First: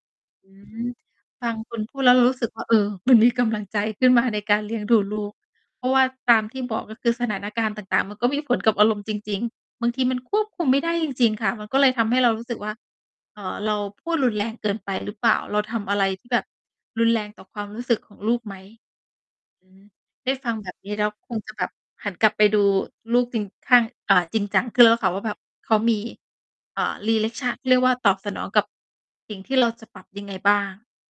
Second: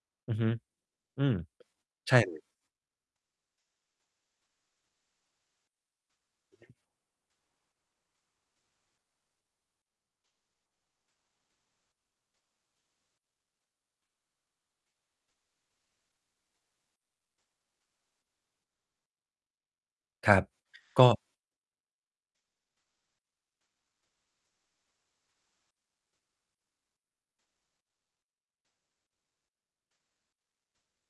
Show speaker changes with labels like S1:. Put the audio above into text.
S1: อือฮ
S2: อ
S1: ึ
S2: ืม
S1: อืม
S2: บางคนพูดแล
S1: ใช
S2: ้วเ
S1: ่
S2: รา
S1: เ
S2: รู
S1: ล
S2: ้
S1: ย
S2: สึกว่า เออ มันมีกำลังใจขึ้นมาในการเลี้ยงดูลูก เพราะว่าตามที่บอก ก็คือสถานการณ์ต่าง ๆ มันก็มีผลกับอารมณ์จริง ๆ บางทีมันควบคุมไม่ได้จริง ๆ ค่ะ มันก็เลยทำให้เรารู้สึกว่า เอ่อ เราพูดรุนแรงเกินไปหรือเปล่า? เราทำอะไรที่แบบรุนแรงต่อความรู้สึกของลูกไหม? อือฮี ไ
S1: ค
S2: ด้
S1: รับ
S2: ฟังแบบนี้แ
S1: ก
S2: ล้
S1: ็
S2: ว คงจะแบบ หันกลับไปดูลูกจริง ข้าง อ่า จริงจังขึ้นแล้วค่ะว่าแบบ เขามี เอ่อ ลีเล็กช่า เรียกว่าตอบสนองกับ สิ่งที่เราจะปรับยังไงบ้าง?